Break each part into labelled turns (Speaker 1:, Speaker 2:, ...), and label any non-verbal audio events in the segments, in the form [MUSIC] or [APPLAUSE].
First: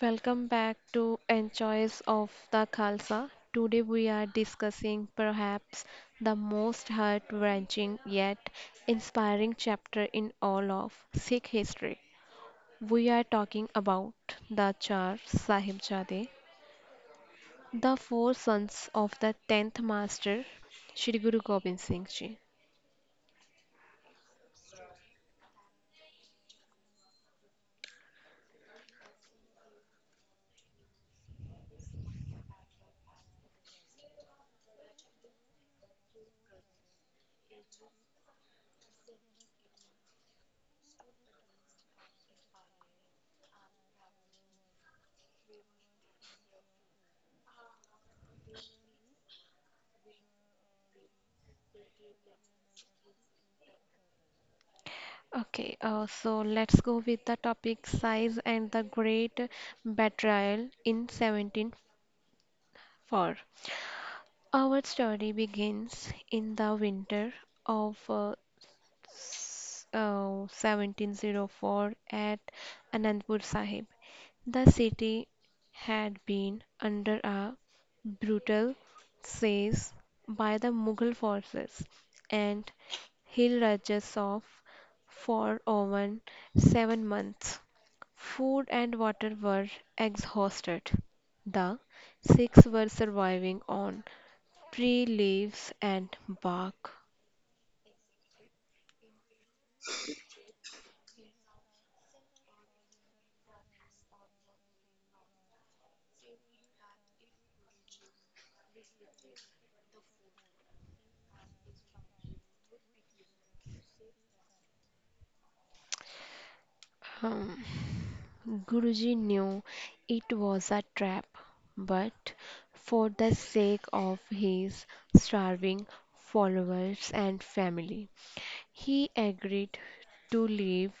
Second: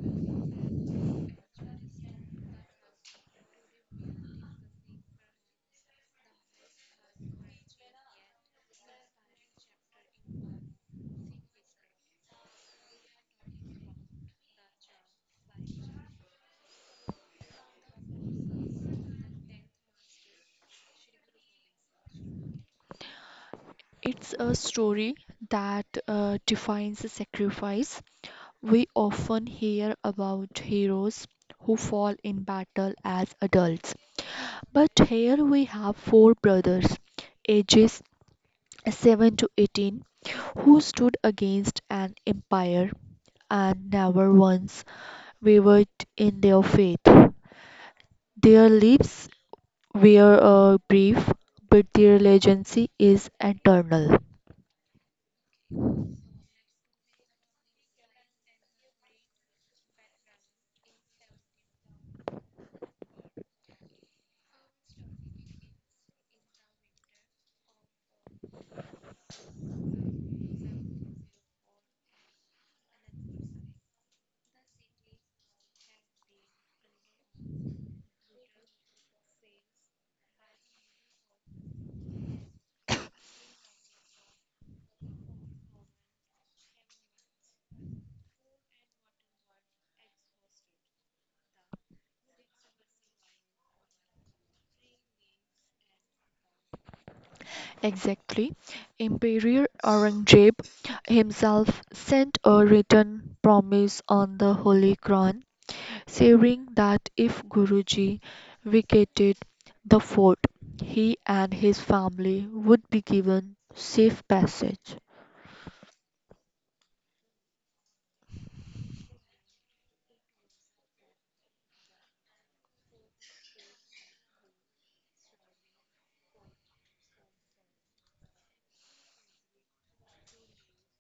Speaker 1: Welcome back to Enjoys of the Khalsa. Today we are discussing perhaps the most heart wrenching yet inspiring chapter in all of Sikh history. We are talking about the Char Sahibzade, the four sons of the 10th Master, Shri Guru Gobind Singh Ji.
Speaker 2: It's a story that defines the sacrifice. We often hear about heroes who fall in battle as adults. But here we have four brothers, ages 7 to 18, who stood against an empire and never once wavered in their faith. Their lives were brief, but their legacy is eternal.
Speaker 1: Okay, so let's go with the topic size and the great betrayal in 174. Our story begins in the winter of 1704 at Anandpur Sahib. The city had been under a brutal siege by the Mughal forces, and hill rajas of for over 7 months. Food and water were exhausted. The Sikhs were surviving on tree leaves and bark.
Speaker 2: Exactly. Emperor Aurangzeb himself sent a written promise on the Holy Quran saying that if Guruji vacated the fort, he and his family would be given safe passage.
Speaker 1: Um, Guruji knew it was a trap, but for the sake of his starving followers and family, he agreed to leave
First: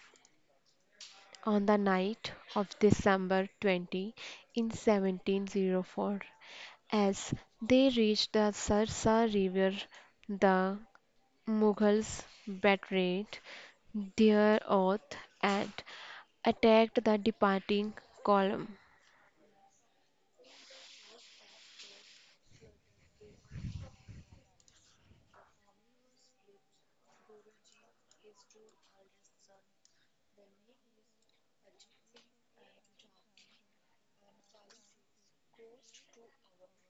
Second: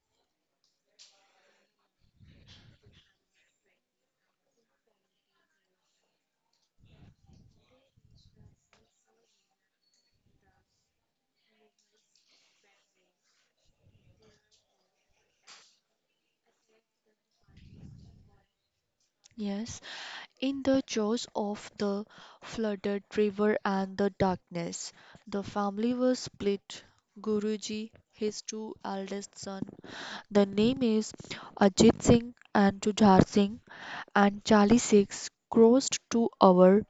Speaker 1: on the night of December 20 in 1704. As they reached the Sarsa River, the Mughals betrayed their oath and attacked the departing column.
Speaker 2: Yes, in the jaws of the flooded river and the darkness, the family was split. Guruji, his two eldest son, the name is Ajit Singh and Jujhar Singh, and Charlie Six crossed to our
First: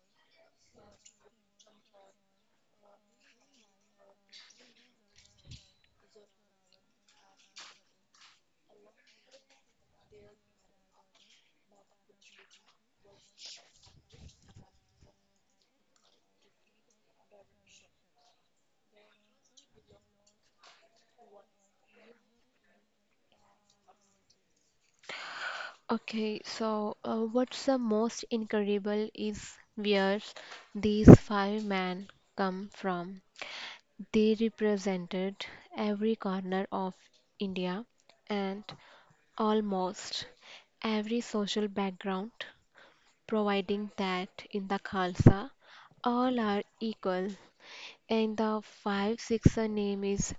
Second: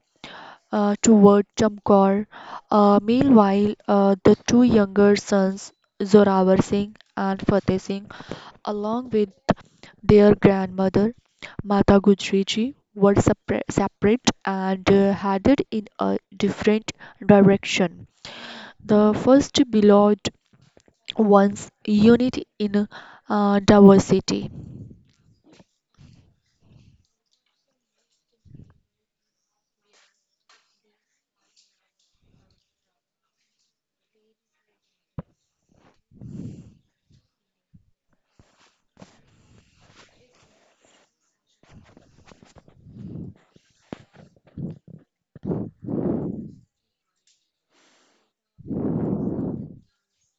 Speaker 2: toward Chamkor. Meanwhile, the two younger sons, Zorawar Singh and Fateh Singh, along with their grandmother, Mata Gujri Ji, were separate and headed in a different direction. The first belonged once unity in diversity.
Speaker 1: Okay, so what's the most incredible is where these five men come from. They represented every corner of India and almost every social background, providing that in the Khalsa all are equal. And the 5 6 name is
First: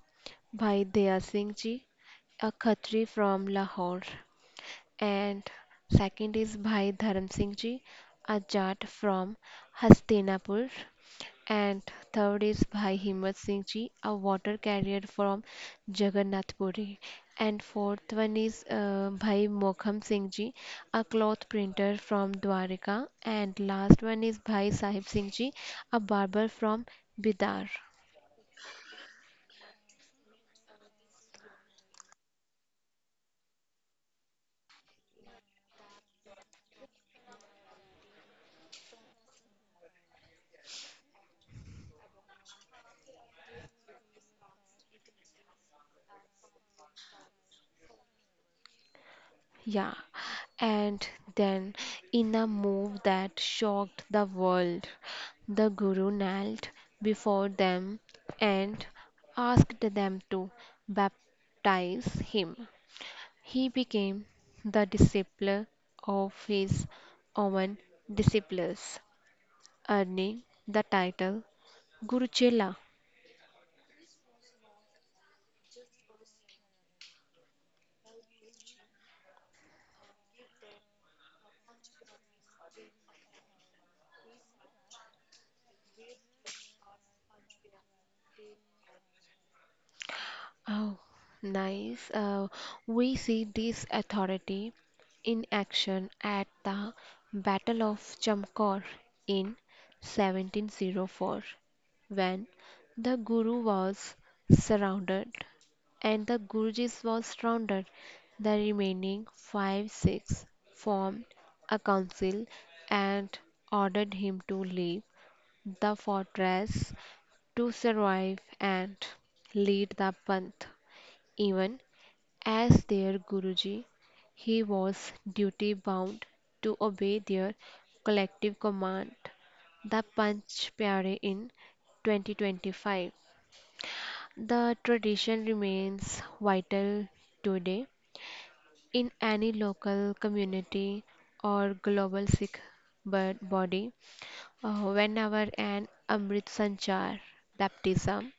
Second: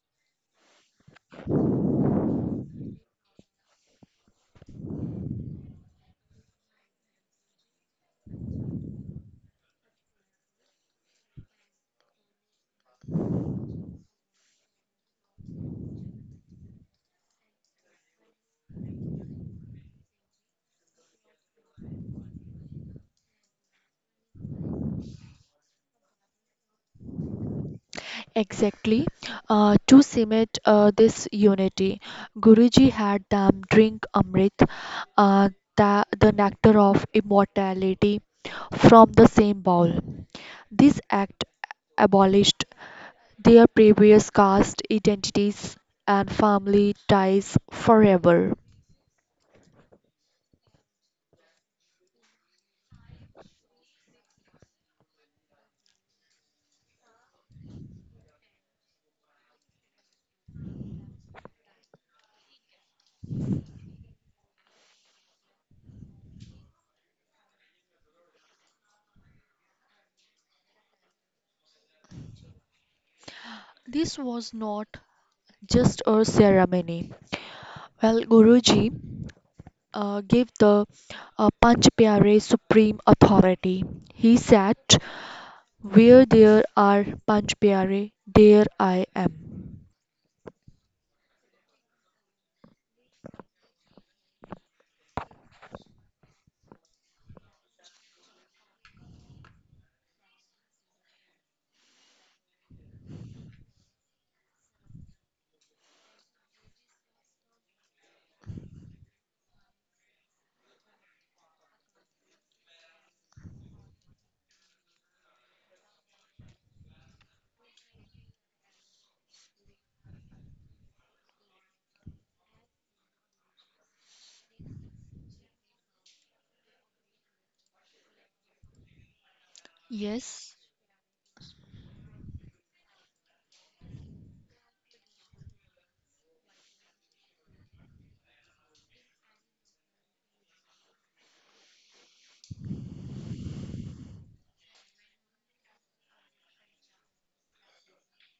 Speaker 1: Bhai Daya Singh Ji, a Khatri from Lahore. And second is Bhai Dharam Singh Ji, a Jat from Hastinapur. And third is Bhai Himmat Singh Ji, a water carrier from Jagannathpuri. And fourth one is Bhai Mokham Singh Ji, a cloth printer from Dwarka. And last one is Bhai Sahib Singh Ji, a barber from Bidar.
Speaker 2: Exactly. To cement this unity, Guruji had them drink Amrit, uh, the nectar of immortality, from the same bowl. This act abolished their previous caste identities and family ties forever.
Speaker 1: Yeah, and then, in a move that shocked the world, the Guru knelt before them and asked them to baptize him. He became the disciple of his own disciples, earning the title Guru Chela.
Speaker 2: This was not just a ceremony. Well, Guruji gave the Panch Pyare supreme authority. He said, where there are Panch Pyare, there I am.
Speaker 1: Oh, nice. We see this authority in action at the Battle of Chamkor in 1704 when the Guru was surrounded and the Gurjis was surrounded. The remaining five Sikhs formed a council and ordered him to leave the fortress to survive and lead the Panth. Even as their Guruji, he was duty bound to obey their collective command, the
Speaker 2: Yes,
Speaker 1: Panch Pyare in 2025. The tradition remains vital today in any local community or global Sikh body. Whenever an Amrit Sanchar baptism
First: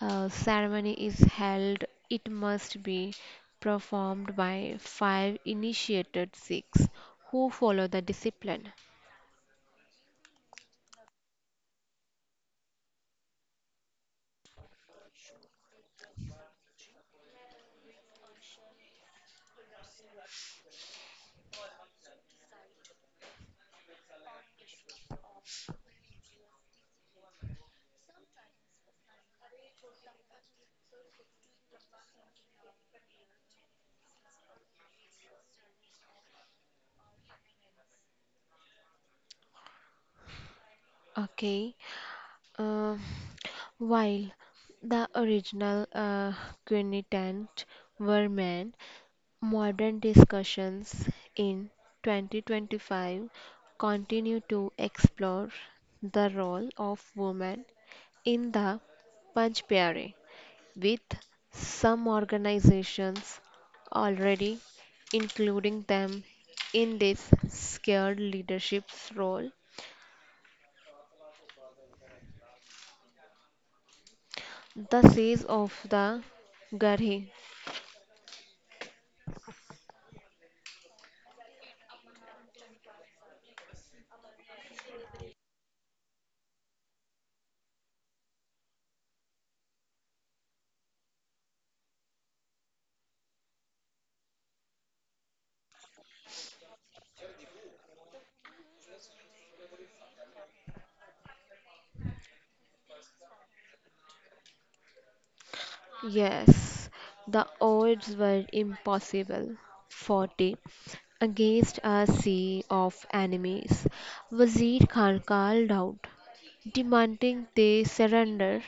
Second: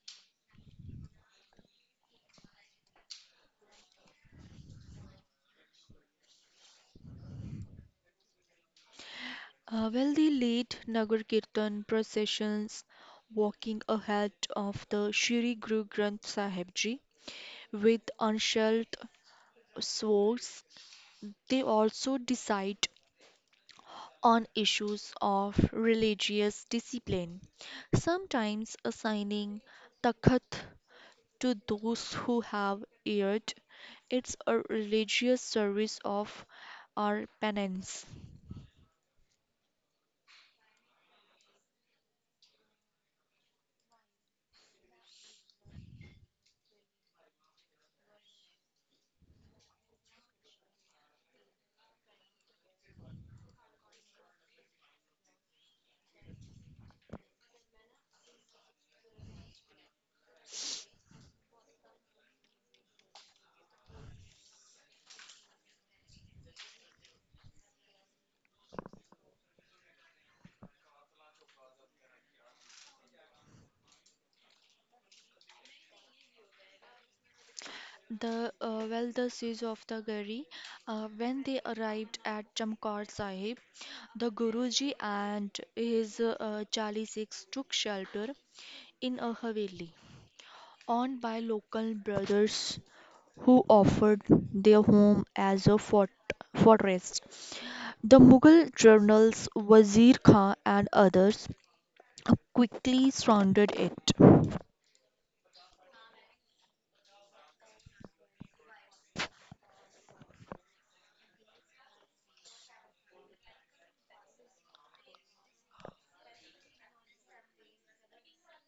Speaker 1: ceremony is held, it must be performed by five initiated Sikhs who follow the discipline.
Speaker 2: well, the late Nagar Kirtan processions walking ahead of the Shri Guru Granth Sahib Ji with unshelved swords, they also decide on issues of religious discipline, sometimes assigning takhat to those who have erred. It's a religious service of our penance.
Speaker 1: Okay, uh, while the original Quinitant were men, modern discussions in 2025 continue to explore the role of women in the Panch Pyare, with some organizations already including them in this scared leadership's role. The siege of the Garhi.
Speaker 2: The Well, the siege of the Gari. When they arrived at Chamkor Sahib, the Guruji and his Chali took shelter in a haveli owned by local brothers who offered their home as a fortress. The Mughal journals Wazir Khan and others quickly surrounded it.
Speaker 1: Yes, the odds were impossible. 40. Against a sea of enemies, Wazir Khan called out, demanding they surrender.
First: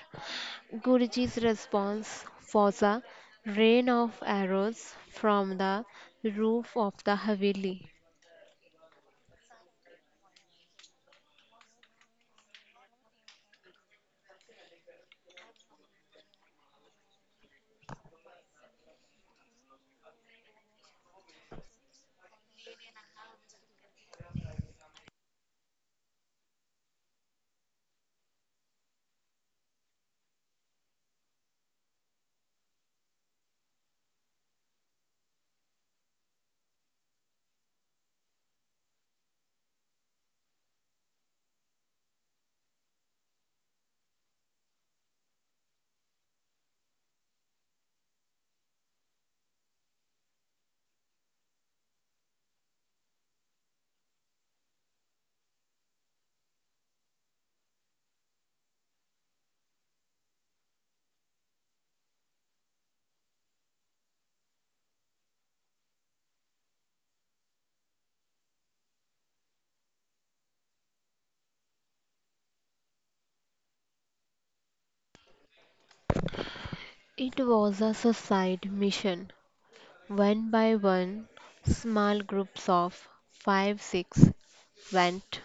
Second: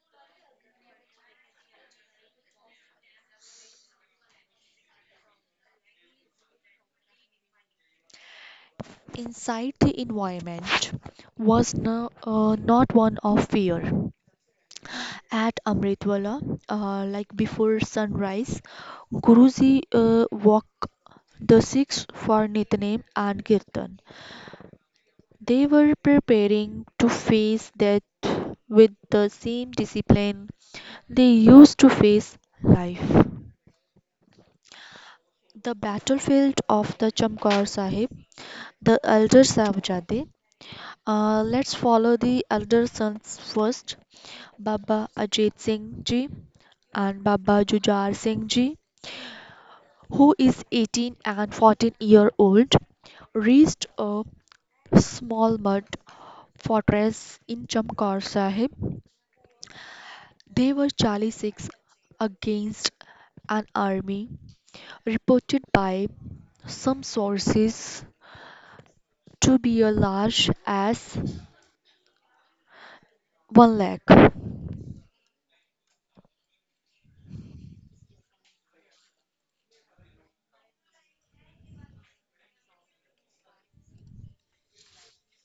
Speaker 1: Guruji's response was a rain of arrows from the roof of the Haveli.
Speaker 2: Inside the environment was not one of fear. At Amritwala, like before sunrise, Guruji walked the Sikhs for Nitnem and Kirtan. They were preparing to face death with the same discipline they used to face life. The battlefield of the Chamkar Sahib, the elder Sahibzade. Let's follow the elder sons first. Baba Ajit Singh ji and Baba Jujar Singh ji, who is 18 and 14 year old, reached a small mud fortress in Chamkar Sahib. They were 46 against an army reported by some sources to be as large as 1 lakh.
Speaker 1: It was a suicide mission. One by one, small groups of five, six went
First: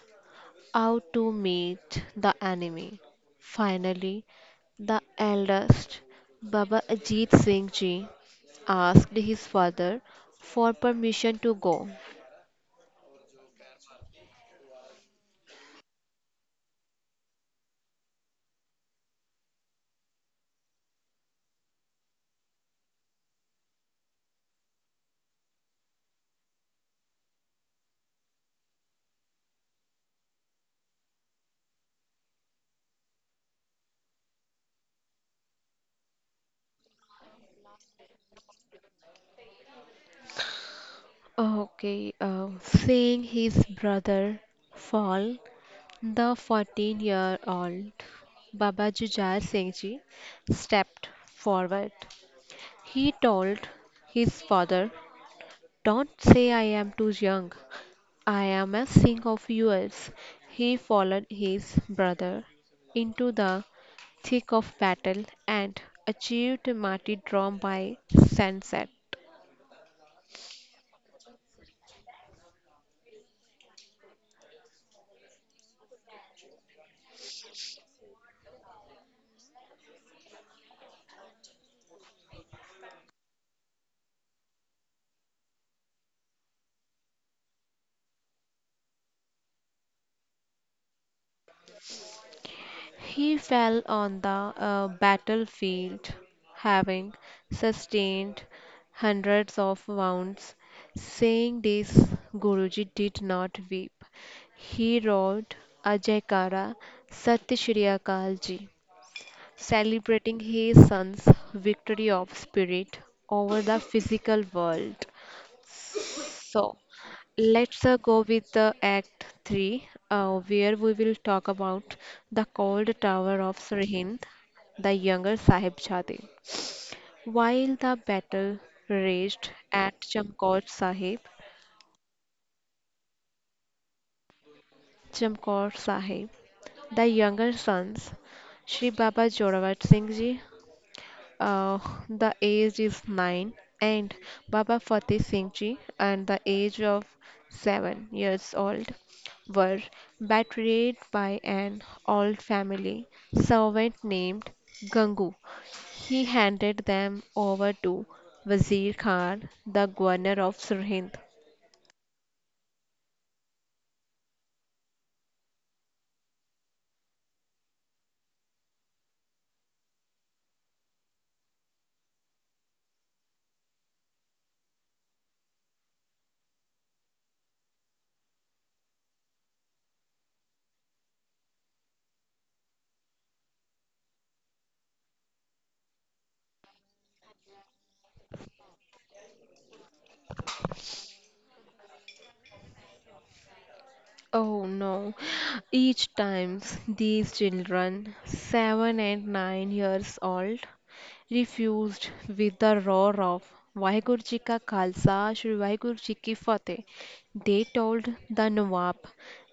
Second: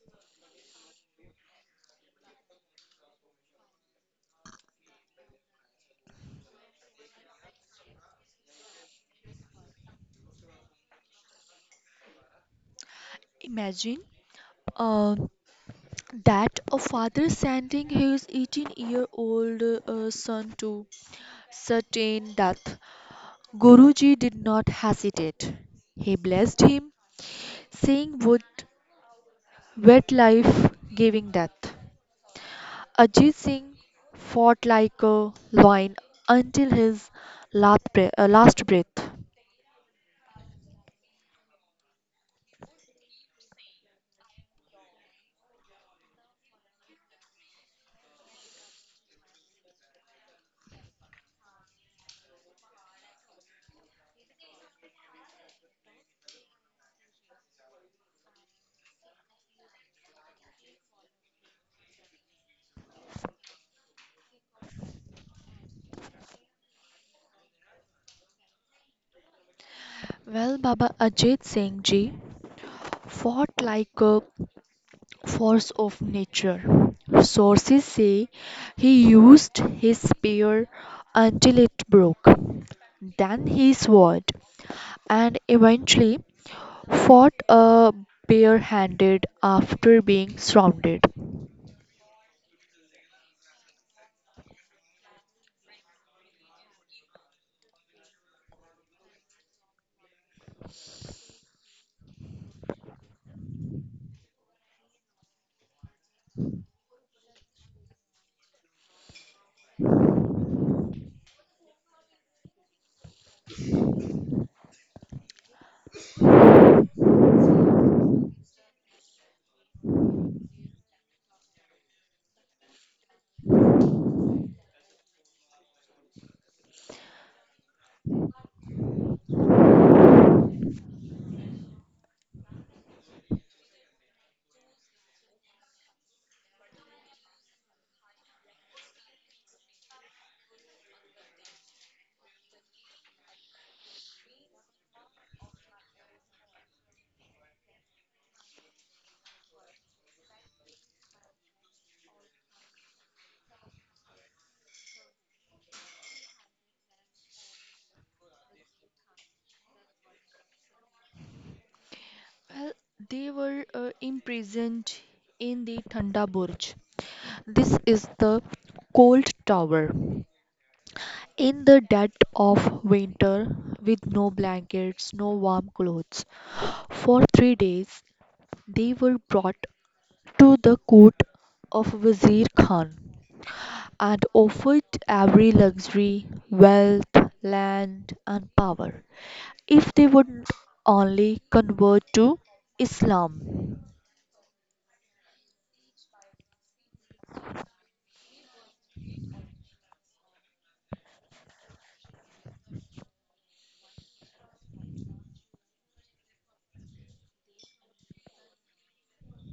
Speaker 1: out to meet the enemy. Finally, the eldest, Baba Ajit Singh Ji, asked his father for permission to go.
Speaker 2: Imagine. Uh, That a father sending his 18-year-old son to certain death, Guruji did not hesitate. He blessed him, saying, would wet life giving death. Ajit Singh fought like a lion until his last breath.
Speaker 1: Okay, seeing his brother fall, the 14-year-old Baba Jujhar Singh Ji stepped forward. He told his father, "Don't say I am too young. I am a Singh of yours." He followed his brother into the thick of battle and achieved martyrdom by sunset.
Speaker 2: Well, Baba Ajit Singh ji fought like a force of nature. Sources say he used his spear until it broke, then his sword, and eventually fought a barehanded after being surrounded. Well,
Speaker 1: He fell on the battlefield, having sustained hundreds of wounds. Seeing this, Guruji did not weep. He roared Ajay Kara Sat Shri Akal Ji, celebrating his son's victory of spirit over the physical world. So, let's go with the Act 3, where we will talk about the cold tower of Sirhind, the younger Sahib Jade. While the battle raged at Chamkaur Sahib, the younger sons, Shri Baba Jorawat Singh Ji, Uh, the age is 9, and Baba Fateh Singh Ji, at the age of 7 years old, were betrayed by an old family servant named Gangu. He handed them over to Wazir Khan, the governor of Sirhind.
Speaker 2: they were imprisoned in the Thanda Burj. This is the cold tower. In the dead of winter, with no blankets, no warm clothes, for 3 days they were brought to the court of Wazir Khan and offered every luxury, wealth, land, and power if they would only convert to Islam.
Speaker 1: Oh no. Each time these children, 7 and 9 years old, refused with the roar of Vaheguru Ji ka Khalsa, Shri Vaheguru Ji ki Fateh. They told the Nawab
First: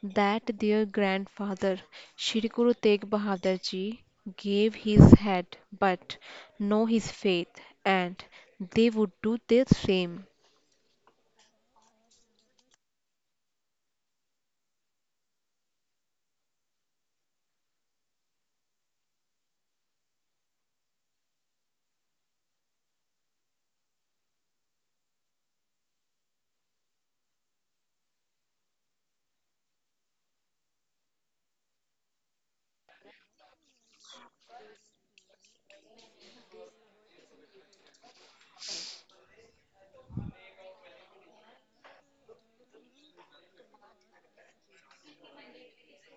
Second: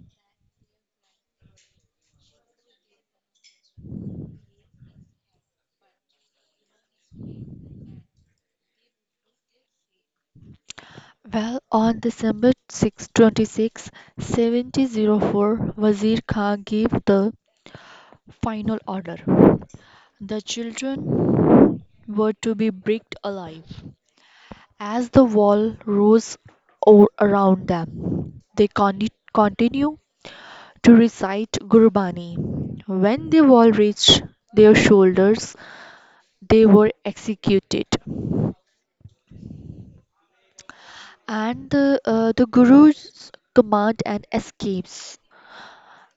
Speaker 1: that their grandfather, Shri Guru Tegh Bahadur Ji, gave his head but no his faith, and they would do the same.
Speaker 2: Well, on December 6, 26, seventy oh four, Wazir Khan gave the final order. The children were to be bricked alive. As the wall rose around them, they continued to recite Gurbani. When the wall reached their shoulders, they were executed. And the Guru's command and escapes.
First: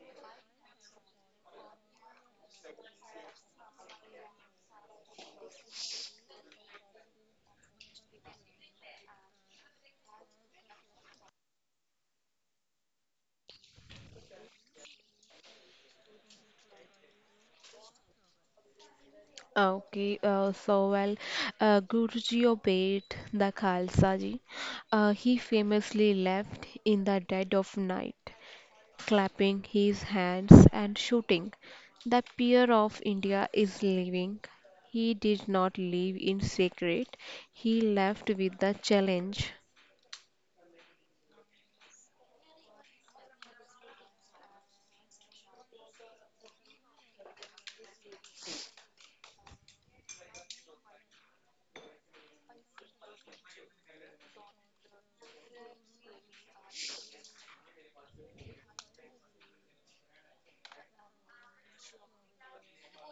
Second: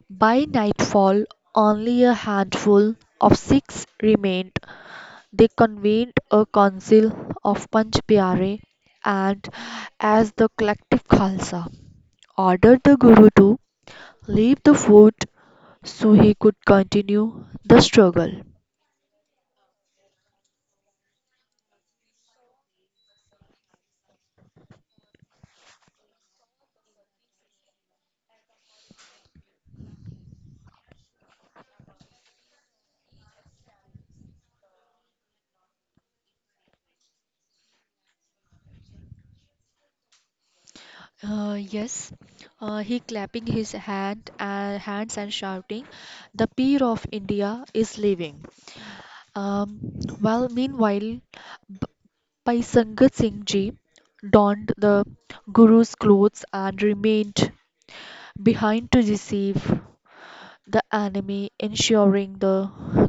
Speaker 2: By nightfall, only a handful of Sikhs remained. They convened a council of Panch Pyare and, as the collective Khalsa, ordered the Guru to leave the fort so he could continue the struggle.
Speaker 1: Okay, so well, Guruji obeyed the Khalsa ji. He famously left in the dead of night, clapping his hands and shouting, "The peer of India is leaving." He did not leave in secret, he left with the challenge.
Speaker 2: Yes, he clapping his hands and shouting, "The peer of India is leaving." Um, while meanwhile, B- Bhai Sangat Singh Ji donned the Guru's clothes and remained behind to receive the enemy, ensuring the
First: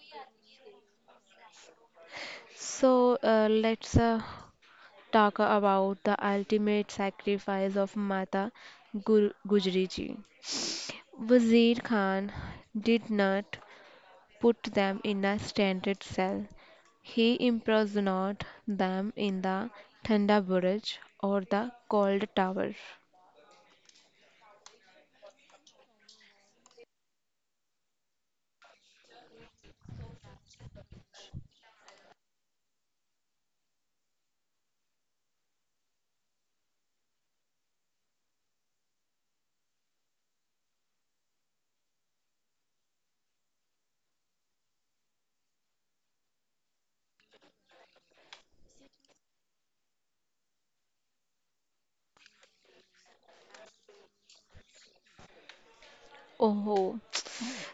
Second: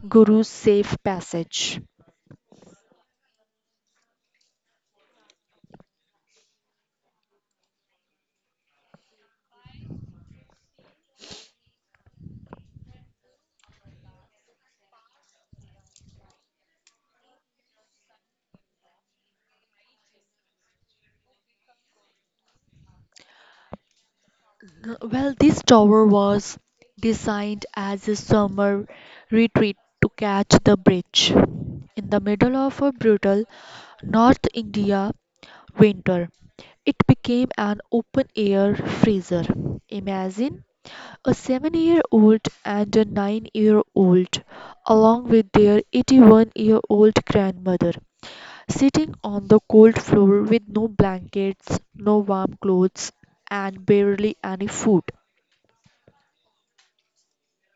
Speaker 2: Guru's safe passage.
Speaker 1: So let's talk about the ultimate sacrifice of Mata Gur Gujri ji. Wazir Khan did not put them in a standard cell. He imprisoned them in the Thanda Burj or the cold tower.
Speaker 2: Well, this tower was designed as a summer retreat to catch the bridge. In the middle of a brutal North India winter, it became an open air freezer. Imagine a 7-year-old and a 9-year-old, along with their 81-year-old grandmother, sitting on the cold floor with no blankets, no warm clothes, and barely any food.
Speaker 1: Oh,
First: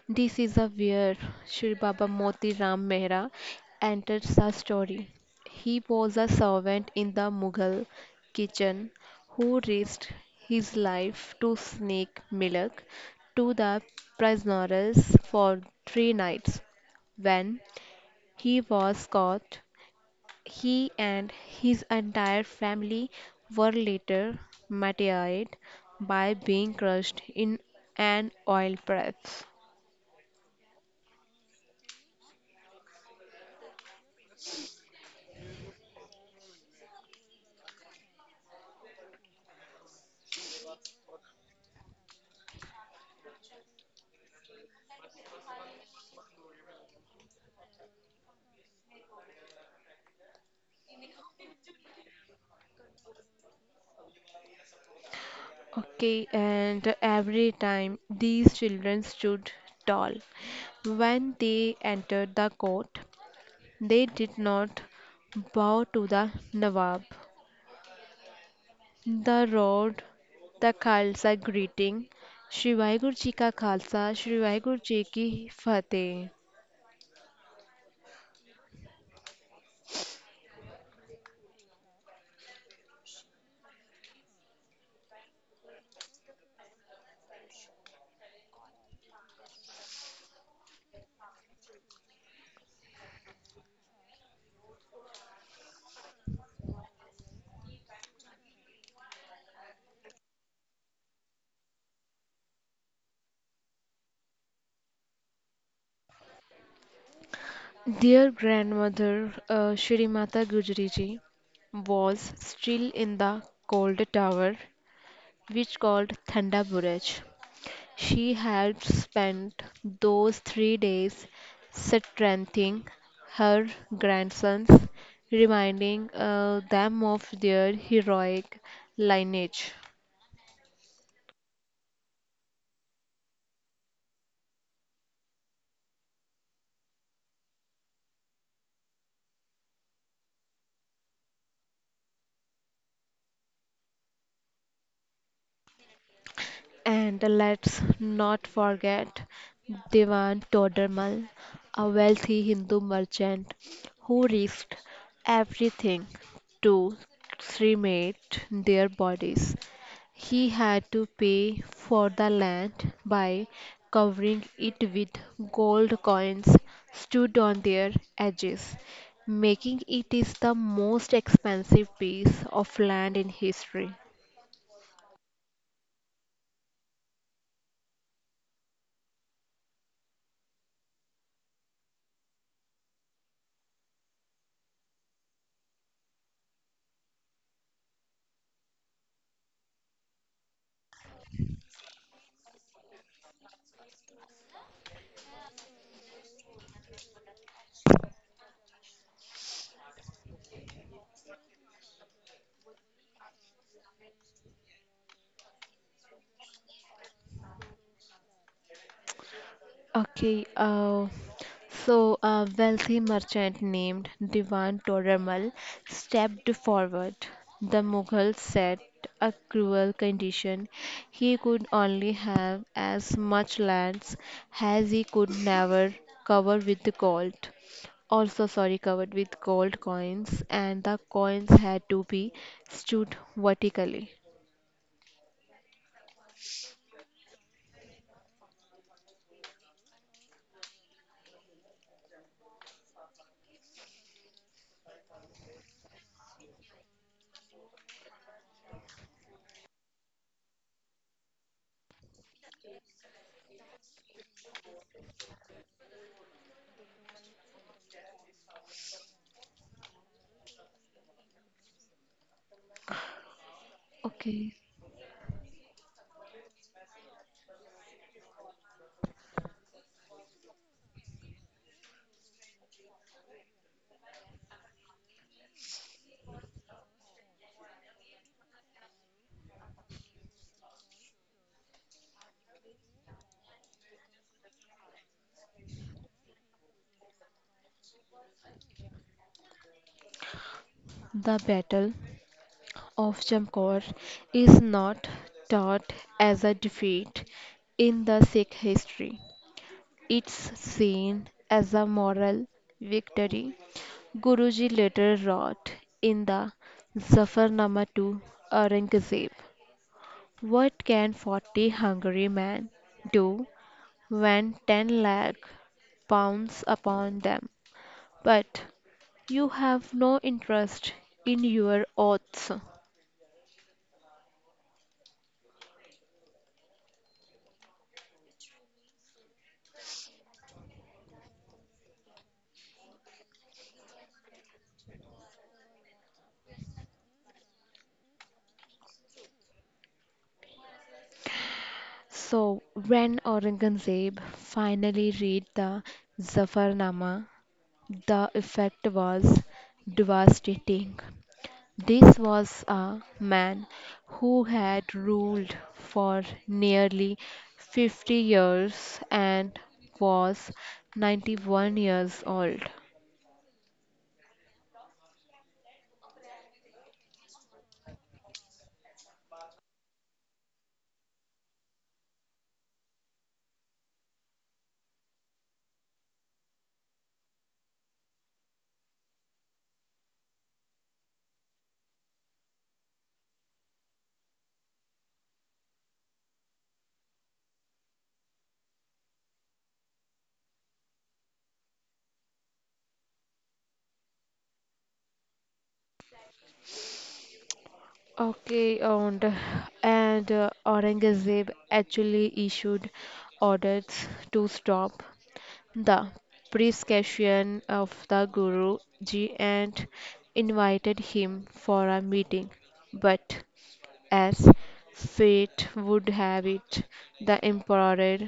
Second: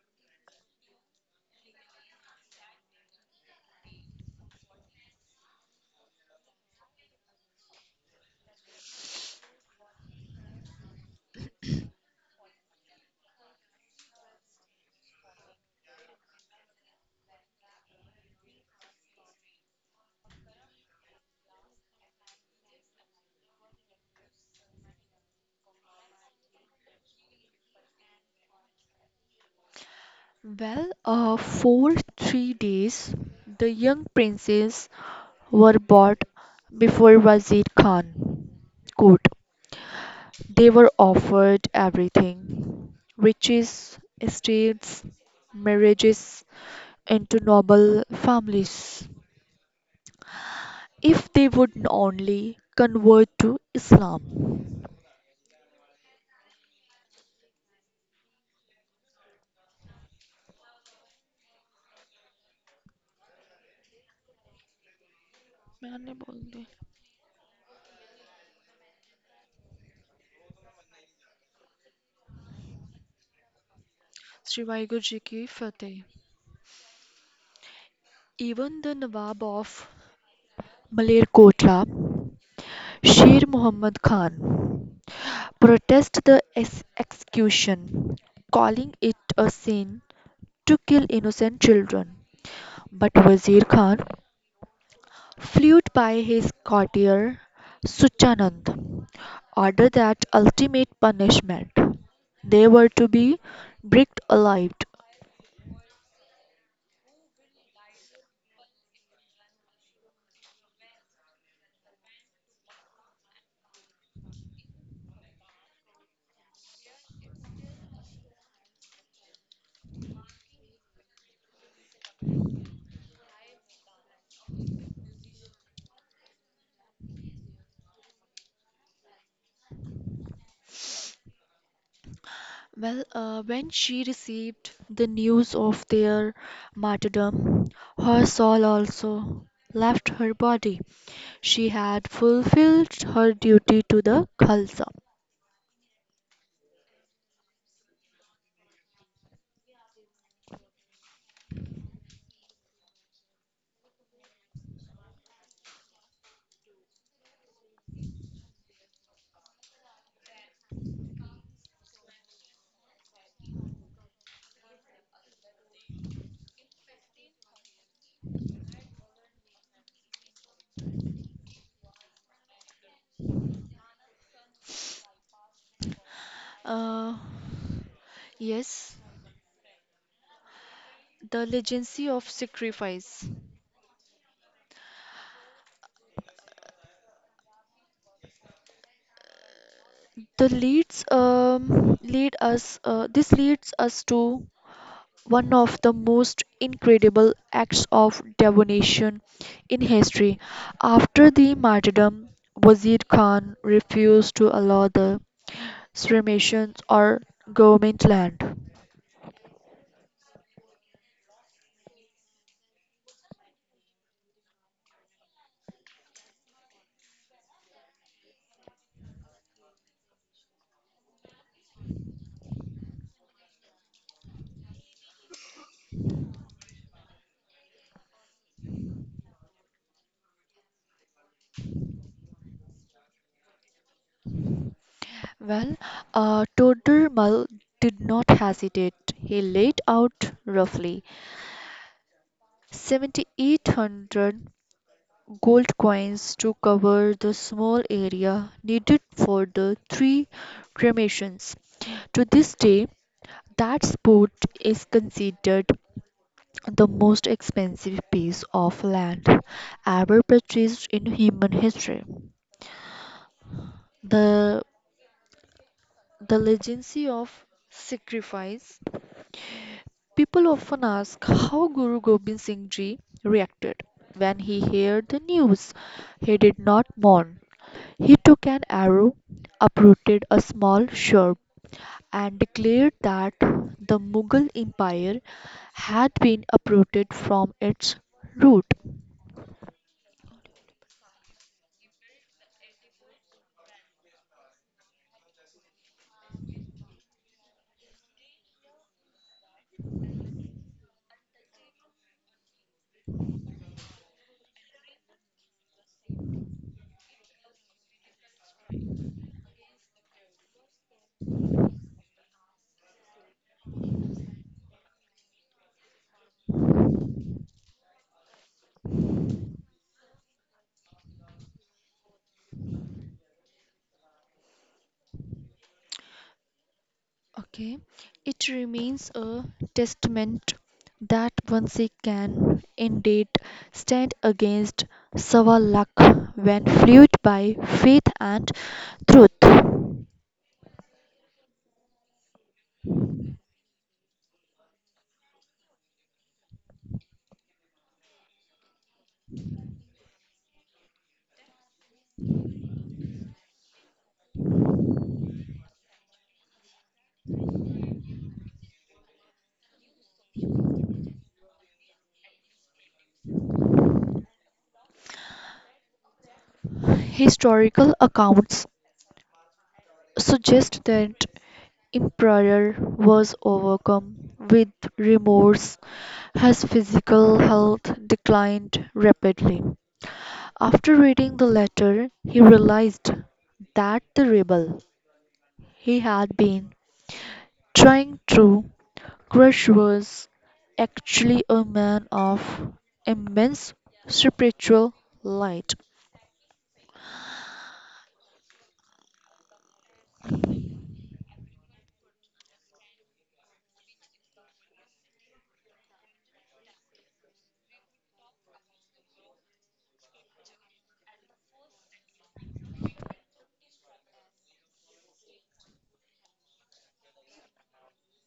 Speaker 1: this is a where Sri Baba Moti Ram Mehra enters the story. He was a servant in the Mughal kitchen who risked his life to sneak milk to the prisoners for 3 nights. When he was caught, he and his entire family were later martyred by being crushed in an oil press.
Speaker 2: Well, for 3 days, the young princes were brought before Wazir Khan court. They were offered everything riches, estates, marriages, into noble families if they would only convert to Islam.
Speaker 1: Okay, and every time these children stood tall. When they entered the court, they did not bow to
Speaker 2: मैंने
Speaker 1: the
Speaker 2: बोल दिया।
Speaker 1: Nawab. The road, the Khalsa greeting, Shri Vaheguru Ji ka Khalsa, Shri
Speaker 2: Shri
Speaker 1: Vaheguru
Speaker 2: Waheguru
Speaker 1: Ji
Speaker 2: ji की
Speaker 1: ki
Speaker 2: फतेह
Speaker 1: Fateh.
Speaker 2: Even the Nawab of Malerkotla Sher Mohammad Khan protested the execution, calling it a sin to kill innocent children. But Wazir Khan, fueled by his courtier Suchanand, ordered that ultimate punishment. They were to be bricked alive.
Speaker 1: Their grandmother, Shri Mata Gujari Ji, was still in the cold tower, which called Thanda Buraj. She had spent those 3 days strengthening her grandsons, reminding them of their heroic lineage.
Speaker 2: Well, when she received the news of their martyrdom, her soul also left her body. She had fulfilled her duty to the Khalsa.
Speaker 1: And let's not forget Diwan Todermal, a wealthy Hindu merchant who risked everything to cremate their bodies. He had to pay for the land by covering it with gold coins stood on their edges, making it is the most expensive piece of land in history.
Speaker 2: Uh, yes, the legacy of sacrifice. The leads lead us. This leads us to one of the most incredible acts of devotion in history. After the martyrdom, Wazir Khan refused to allow the cremations or government land.
Speaker 1: Okay, so a wealthy merchant named Diwan Toramal stepped forward. The Mughals set a cruel condition. He could only have as much lands as he could never cover with gold. Also, sorry, covered with gold coins, and the coins had to be stood vertically.
Speaker 2: Well, Todermal did not hesitate. He laid out roughly 7,800 gold coins to cover the small area needed for the three cremations. To this day, that spot is considered the most expensive piece of land ever purchased in human history.
Speaker 1: Okay,
Speaker 2: The, the legacy of sacrifice. People often ask how Guru Gobind Singh Ji reacted when he heard the news. He did not mourn. He took an arrow, uprooted a small shrub, and declared that the Mughal Empire had been uprooted from its root.
Speaker 1: the battle of Jamkor is not taught as a defeat in the Sikh history. It's seen as a moral victory. Guruji later wrote in the Zafarnama to Aurangzeb, "What can 40 hungry men do when 10 lakh pounds upon them? But you have no interest in your oaths."
Speaker 2: Okay, it remains a testament that one Sikh can indeed stand against several luck when fueled by faith and truth.
Speaker 1: So, when Aurangzeb finally read the Zafarnama, the effect was devastating. This was a man who had ruled for nearly 50 years and was 91 years old.
Speaker 2: Historical accounts suggest that emperor was overcome with remorse as physical health declined rapidly. After reading the letter, he realized that the rebel he had been trying true, crush was actually a man of immense spiritual light.
Speaker 1: Okay, and Aurangzeb actually issued orders to stop the prescription of the Guru Ji and invited him for a meeting. But as fate would have it, the emperor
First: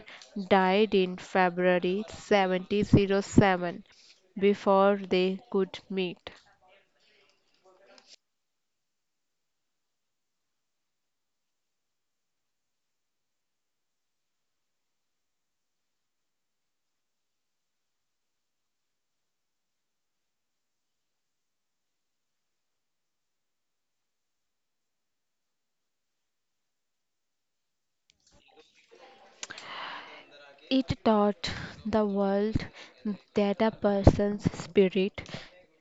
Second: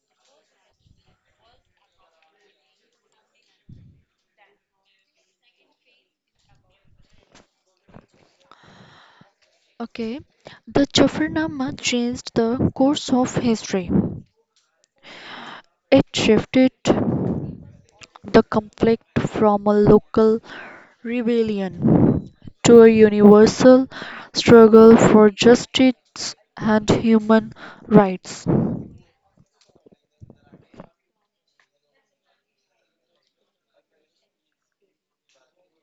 Speaker 1: died in February 1707 before they could meet.
Speaker 2: Okay, the Jafarnama changed the course of history. It shifted the conflict from a local rebellion to a universal struggle for justice and human rights.
Speaker 1: It taught the world that a person's spirit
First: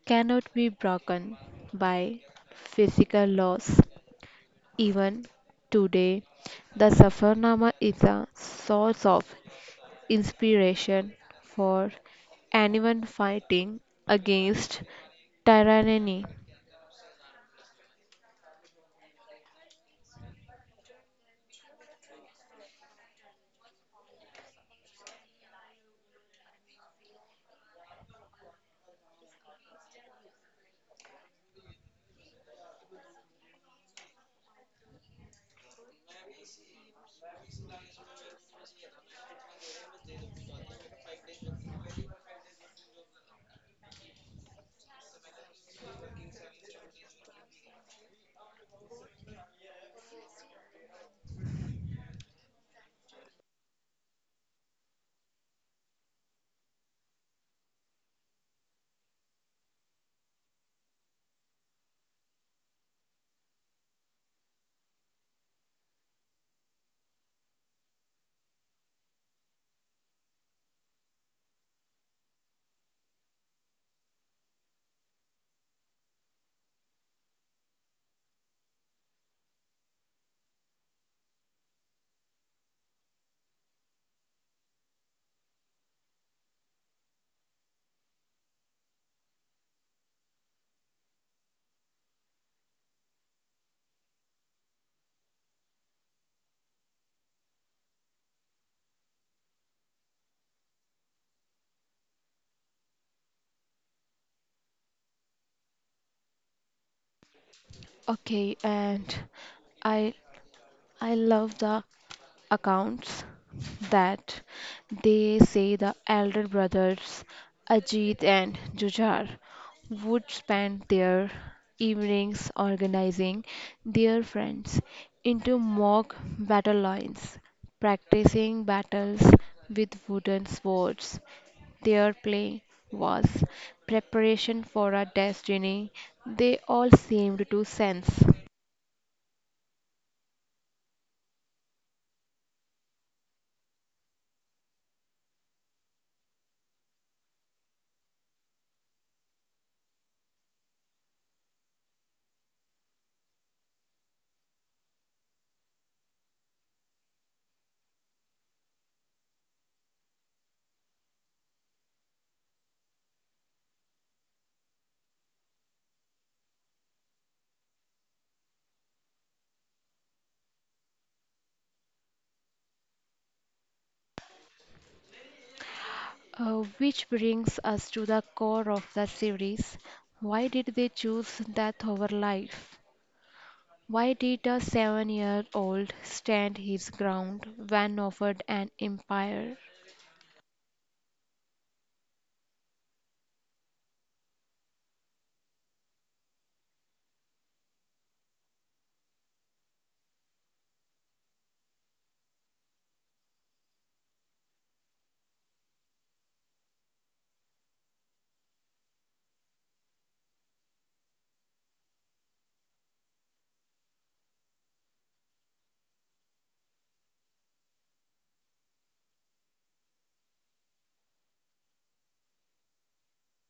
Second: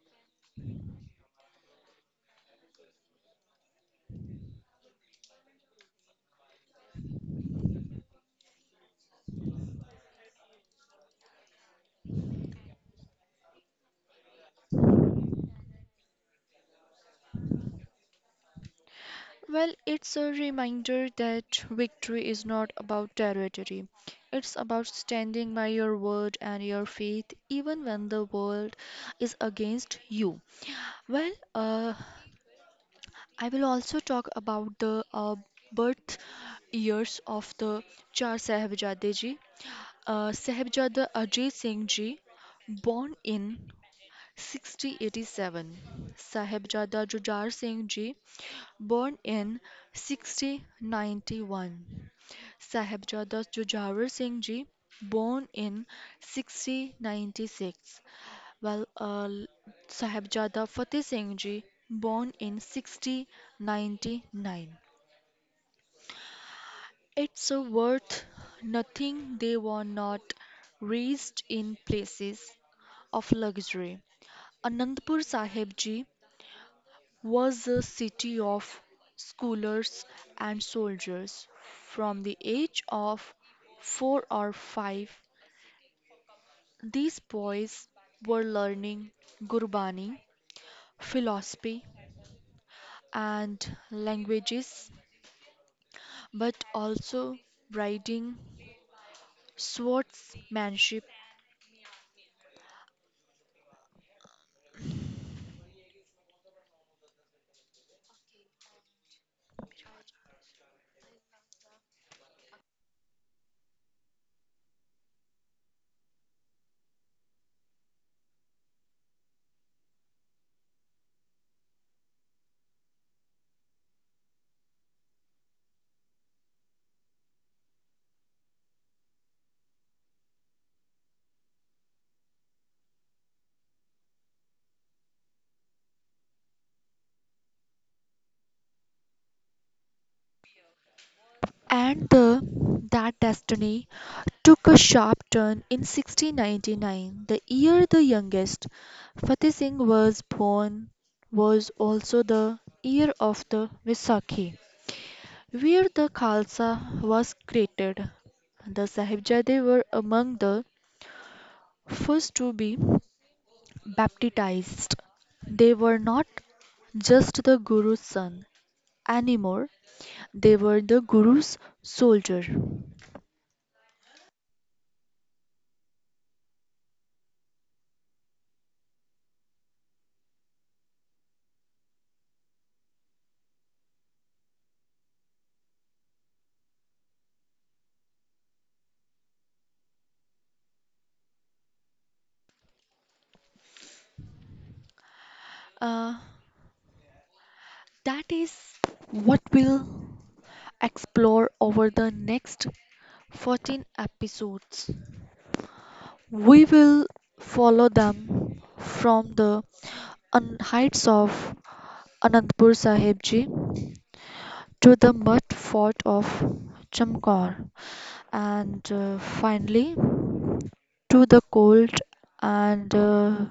Speaker 1: cannot be broken by physical laws. Even today, the Safarnama is a source of inspiration for anyone fighting against tyranny.
Speaker 2: Well, it's a reminder that victory is not about territory. It's about standing by your word and your faith, even when the world is against you. Well, I will also talk about the birth years of the Char Sahibzade ji. Sahibzada Ajay Singh ji, born in 6087. Sahibzada Jujhar Singh ji, born in 6091. Sahebzada Jujhar Singh ji, born in 1696, while Sahebzada Fateh Singh ji, born in 1699. It's worth nothing they were not raised in places of luxury. Anandpur Sahib ji was a city of scholars and soldiers. From the age of four or five, these boys were learning Gurbani, philosophy, and languages, but also riding, swordsmanship,
Speaker 1: Okay, and I I love the accounts that they say the elder brothers, Ajit and Jujar, would spend their evenings organizing their friends into mock battle lines, practicing battles with wooden swords. Their play was preparation for a destiny they all seemed to sense.
Speaker 2: and that destiny took a sharp turn in 1699, the year the youngest Fatih Singh was born, was also the year of the Vaisakhi, where the Khalsa was created. The Sahibzade were among the first to be baptized. They were not just the guru's son anymore, they were the guru's soldier.
Speaker 1: Which brings us to the core of the series. Why did they choose death over life? Why did a 7 year old stand his ground when offered an empire?
Speaker 2: Uh, that is what we'll explore over the next 14 episodes. We will follow them from the heights of Anandpur Sahib Ji to the mud fort of Chamkor, and finally to the cold and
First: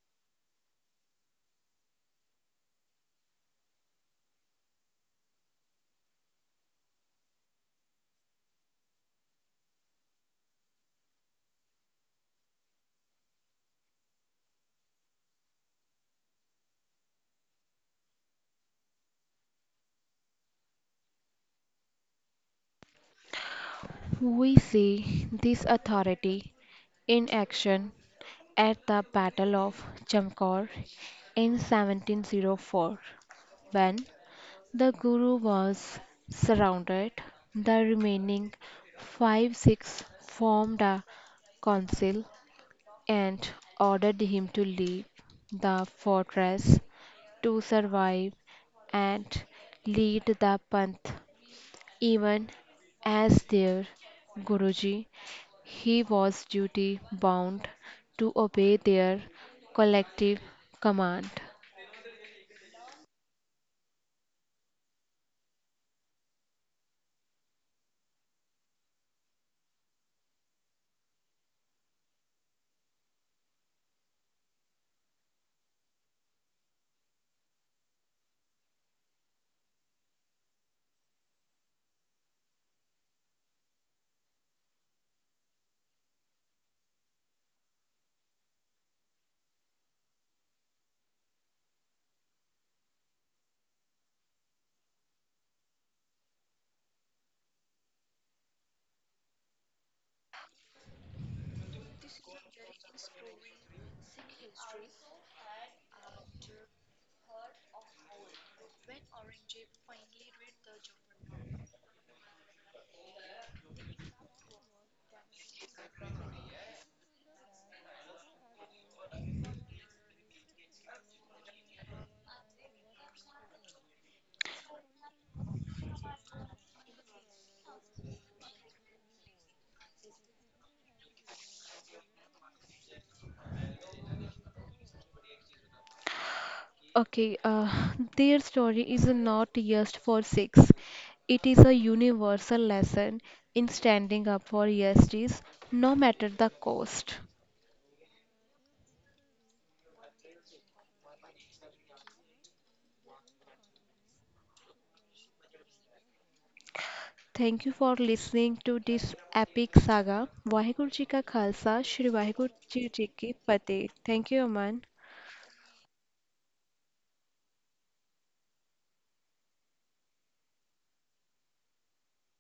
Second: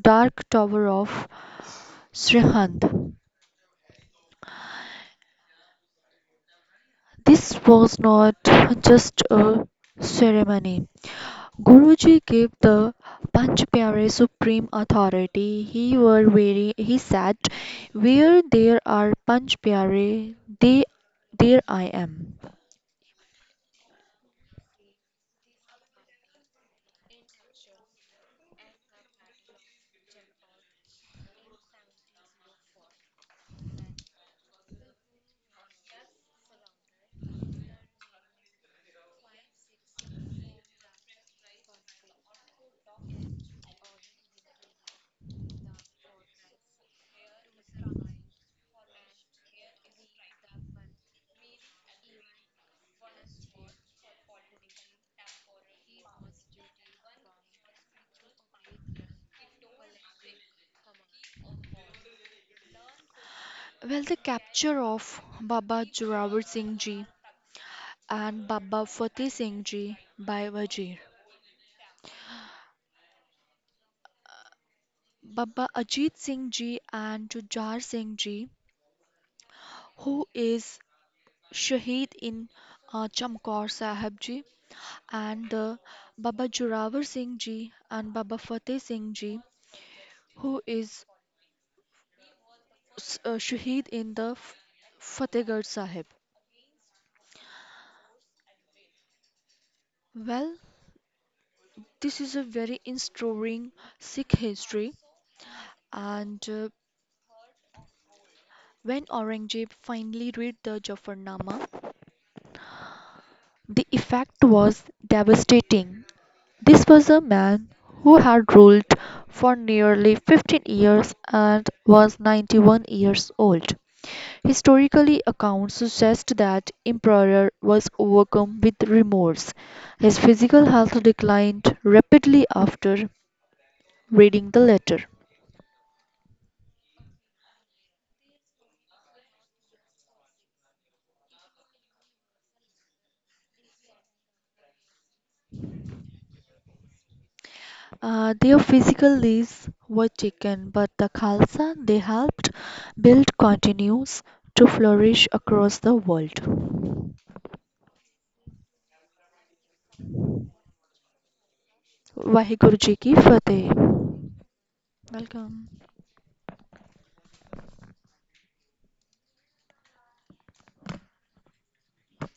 Speaker 2: dark tower of Srihand. This was not just a ceremony. Guruji gave the Panchpyare supreme authority. He were very He said, where there are Panchpyare, they there I am.
Speaker 1: We see this authority in action at the Battle of Chamkor in 1704 when the Guru was surrounded, the remaining five Sikhs formed a council and ordered him to leave the fortress to survive and lead the path. Even as their Guruji, he was duty bound to obey their collective command.
Speaker 2: Well, the capture of Baba Jorawar Singh Ji and Baba Fateh Singh Ji by Wazir. Baba Ajit Singh Ji and Jujhar Singh Ji, who is Shaheed in Chamkaur Sahib Ji, and Baba Jorawar Singh Ji and Baba Fateh Singh Ji, who is Shaheed in the Fatehgarh Sahib. Well, this is a very inspiring Sikh history, and when Aurangzeb finally read the Jafarnama, the effect was devastating. This was a man who had ruled for nearly 15 years and was 91 years old. Historically, accounts suggest that Emperor was overcome with remorse. His physical health declined rapidly after reading the letter.
Speaker 1: Okay, [LAUGHS] their story is not just for six. It is a universal lesson in standing up for justice, no matter the cost.
Speaker 2: Their physical leaves were taken, but the Khalsa they helped build continues to flourish across the world.
Speaker 1: Thank you for listening to this epic saga. Waheguru ji का खालसा श्री वाहिगुरु
Speaker 2: वहीं
Speaker 1: जी
Speaker 2: गुरुजी
Speaker 1: जी
Speaker 2: की
Speaker 1: की
Speaker 2: फतेह।
Speaker 1: फतेह thank you Aman
Speaker 2: welcome.